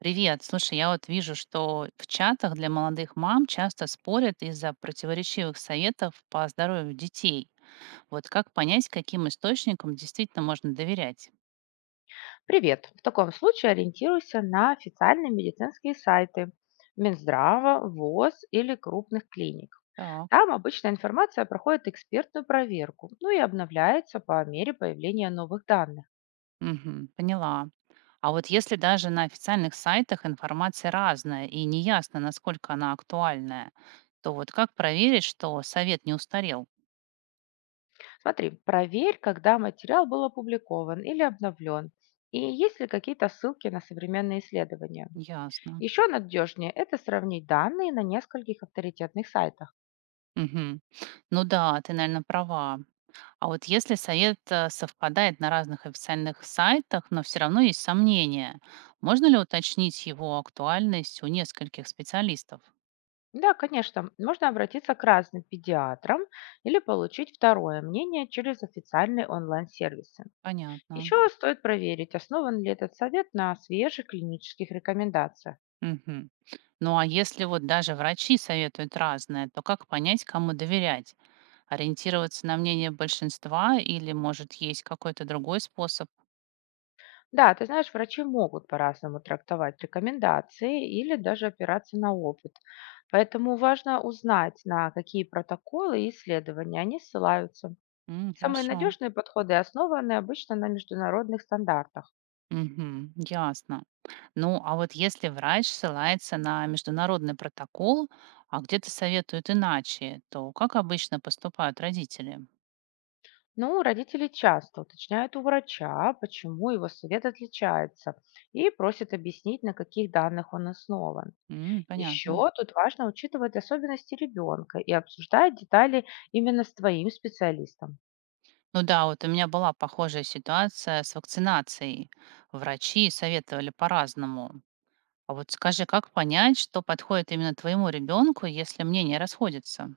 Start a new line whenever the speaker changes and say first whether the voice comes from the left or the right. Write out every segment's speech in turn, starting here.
right: Привет. Слушай, я вот вижу, что в чатах для молодых мам часто спорят из-за противоречивых советов по здоровью детей. Вот как понять, каким источникам действительно можно доверять?
left: Привет! В таком случае ориентируйся на официальные медицинские сайты Минздрава, ВОЗ или крупных клиник.
right: Так,
left: Там обычная информация проходит экспертную проверку, ну и обновляется по мере появления новых данных.
right: мгм, поняла. А вот если даже на официальных сайтах информация разная и неясно, насколько она актуальная, то вот как проверить, что совет не устарел?
left: Смотри, проверь, когда материал был опубликован или обновлен, и есть ли какие-то ссылки на современные исследования.
right: Ясно.
left: Еще надежнее – это сравнить данные на нескольких авторитетных сайтах.
right: Мгм. Ну да, ты, наверное, права. А вот если совет совпадает на разных официальных сайтах, но все равно есть сомнения, можно ли уточнить его актуальность у нескольких специалистов?
left: Да, конечно, можно обратиться к разным педиатрам или получить второе мнение через официальные онлайн-сервисы.
right: Понятно.
left: Еще стоит проверить, основан ли этот совет на свежих клинических рекомендациях.
right: Мгм. Ну а если вот даже врачи советуют разное, то как понять, кому доверять? Ориентироваться на мнение большинства или, может, есть какой-то другой способ?
left: Да, ты знаешь, врачи могут по-разному трактовать рекомендации или даже опираться на опыт. Поэтому важно узнать, на какие протоколы и исследования они ссылаются.
right: М,
left: Самые
right: хорошо.
left: надежные подходы основаны обычно на международных стандартах.
right: Мгм. Ясно. Ну, а вот если врач ссылается на международный протокол, а где-то советуют иначе, то как обычно поступают родители?
left: Ну, родители часто уточняют у врача, почему его совет отличается, и просят объяснить, на каких данных он основан.
right: М, понятно.
left: Еще тут важно учитывать особенности ребенка и обсуждать детали именно с твоим специалистом.
right: Ну да, вот у меня была похожая ситуация с вакцинацией. Врачи советовали по-разному. А вот скажи, как понять, что подходит именно твоему ребенку, если мнения расходятся?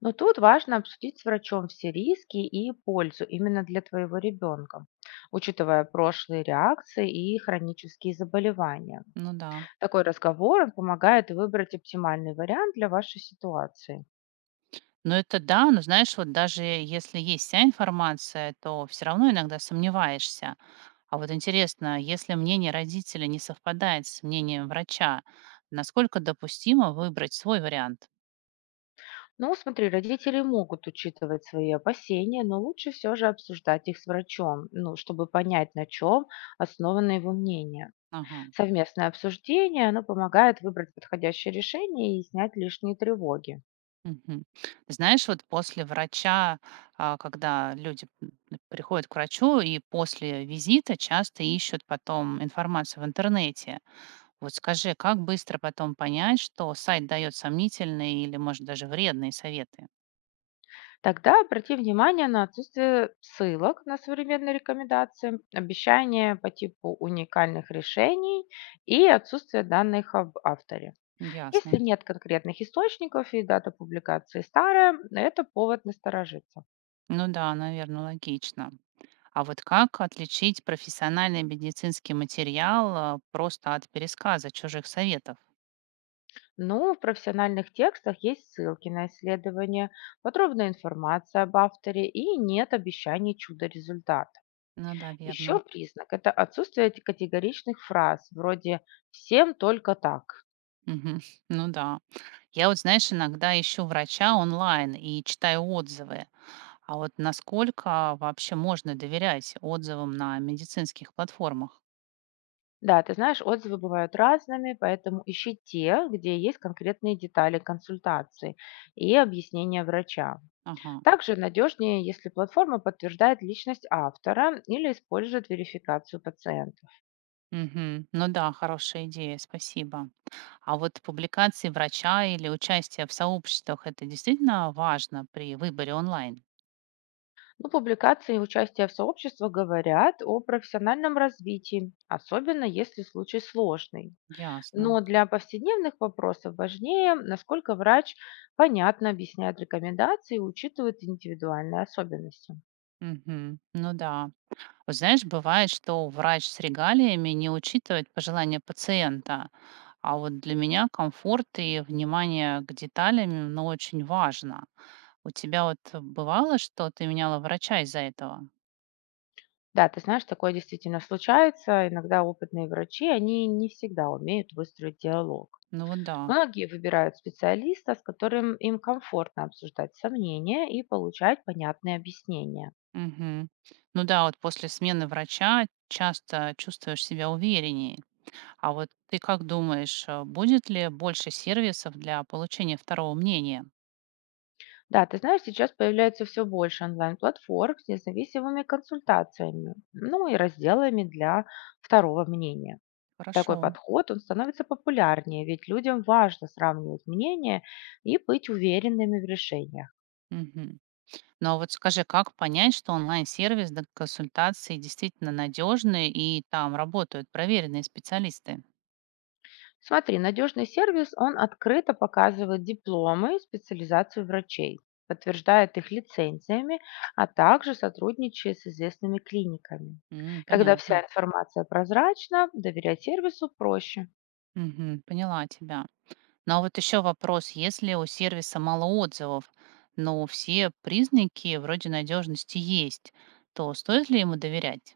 left: Но тут важно обсудить с врачом все риски и пользу именно для твоего ребенка, учитывая прошлые реакции и хронические заболевания.
right: Ну да.
left: Такой разговор он помогает выбрать оптимальный вариант для вашей ситуации.
right: Ну, это да, но знаешь, вот даже если есть вся информация, то все равно иногда сомневаешься. А вот интересно, если мнение родителя не совпадает с мнением врача, насколько допустимо выбрать свой вариант?
left: Ну, смотри, родители могут учитывать свои опасения, но лучше все же обсуждать их с врачом, ну, чтобы понять, на чем основано его мнение.
right: Ага.
left: Совместное обсуждение, оно помогает выбрать подходящее решение и снять лишние тревоги.
right: Мгм. Знаешь, вот после врача, когда люди приходят к врачу и после визита часто ищут потом информацию в интернете. Вот скажи, как быстро потом понять, что сайт дает сомнительные или, может, даже вредные советы?
left: Тогда обрати внимание на отсутствие ссылок на современные рекомендации, обещания по типу уникальных решений и отсутствие данных об авторе. Если
right: Ясно.
left: нет конкретных источников и дата публикации старая, это повод насторожиться.
right: Ну да, наверное, логично. А вот как отличить профессиональный медицинский материал просто от пересказа чужих советов?
left: Ну, в профессиональных текстах есть ссылки на исследования, подробная информация об авторе и нет обещаний чудо-результата.
right: Ну да,
left: Еще
right: верно.
left: признак – это отсутствие категоричных фраз, вроде «всем только так».
right: Мгм. Ну да. Я вот, знаешь, иногда ищу врача онлайн и читаю отзывы. А вот насколько вообще можно доверять отзывам на медицинских платформах?
left: Да, ты знаешь, отзывы бывают разными, поэтому ищи те, где есть конкретные детали консультации и объяснения врача.
right: Ага.
left: Также надежнее, если платформа подтверждает личность автора или использует верификацию пациента.
right: Мгм. Ну да, хорошая идея, спасибо. А вот публикации врача или участие в сообществах это действительно важно при выборе онлайн?
left: Ну, публикации и участие в сообществах говорят о профессиональном развитии, особенно если случай сложный.
right: Ясно.
left: Но для повседневных вопросов важнее, насколько врач понятно объясняет рекомендации и учитывает индивидуальные особенности.
right: Мгм. Ну да. Вот знаешь, бывает, что врач с регалиями не учитывает пожелания пациента, а вот для меня комфорт и внимание к деталям, ну, очень важно. У тебя вот бывало, что ты меняла врача из-за этого?
left: Да, ты знаешь, такое действительно случается. Иногда опытные врачи, они не всегда умеют выстроить диалог.
right: Ну вот да.
left: Многие выбирают специалиста, с которым им комфортно обсуждать сомнения и получать понятные объяснения.
right: Мгм. Ну да, вот после смены врача часто чувствуешь себя увереннее. А вот ты как думаешь, будет ли больше сервисов для получения второго мнения?
left: Да, ты знаешь, сейчас появляется все больше онлайн-платформ с независимыми консультациями, ну и разделами для второго мнения.
right: Хорошо.
left: Такой подход, он становится популярнее, ведь людям важно сравнивать мнения и быть уверенными в решениях.
right: Мгм. Ну а вот скажи, как понять, что онлайн-сервис для консультации действительно надежный и там работают проверенные специалисты?
left: Смотри, надежный сервис, он открыто показывает дипломы и специализацию врачей, подтверждает их лицензиями, а также сотрудничает с известными клиниками.
right: М,
left: Когда вся
right: понятно.
left: информация прозрачна, доверять сервису проще.
right: Мгм. Поняла тебя. Ну а вот еще вопрос, если у сервиса мало отзывов, но все признаки вроде надежности есть, то стоит ли ему доверять?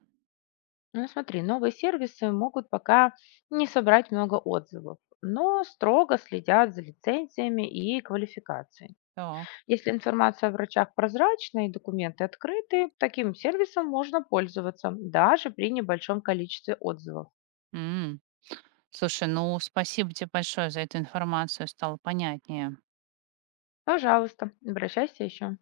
left: Ну, смотри, новые сервисы могут пока не собрать много отзывов, но строго следят за лицензиями и квалификацией.
right: Так.
left: Если информация о врачах прозрачна и документы открыты, таким сервисом можно пользоваться даже при небольшом количестве отзывов.
right: М. Слушай, ну спасибо тебе большое за эту информацию, стало понятнее.
left: Пожалуйста, обращайся еще.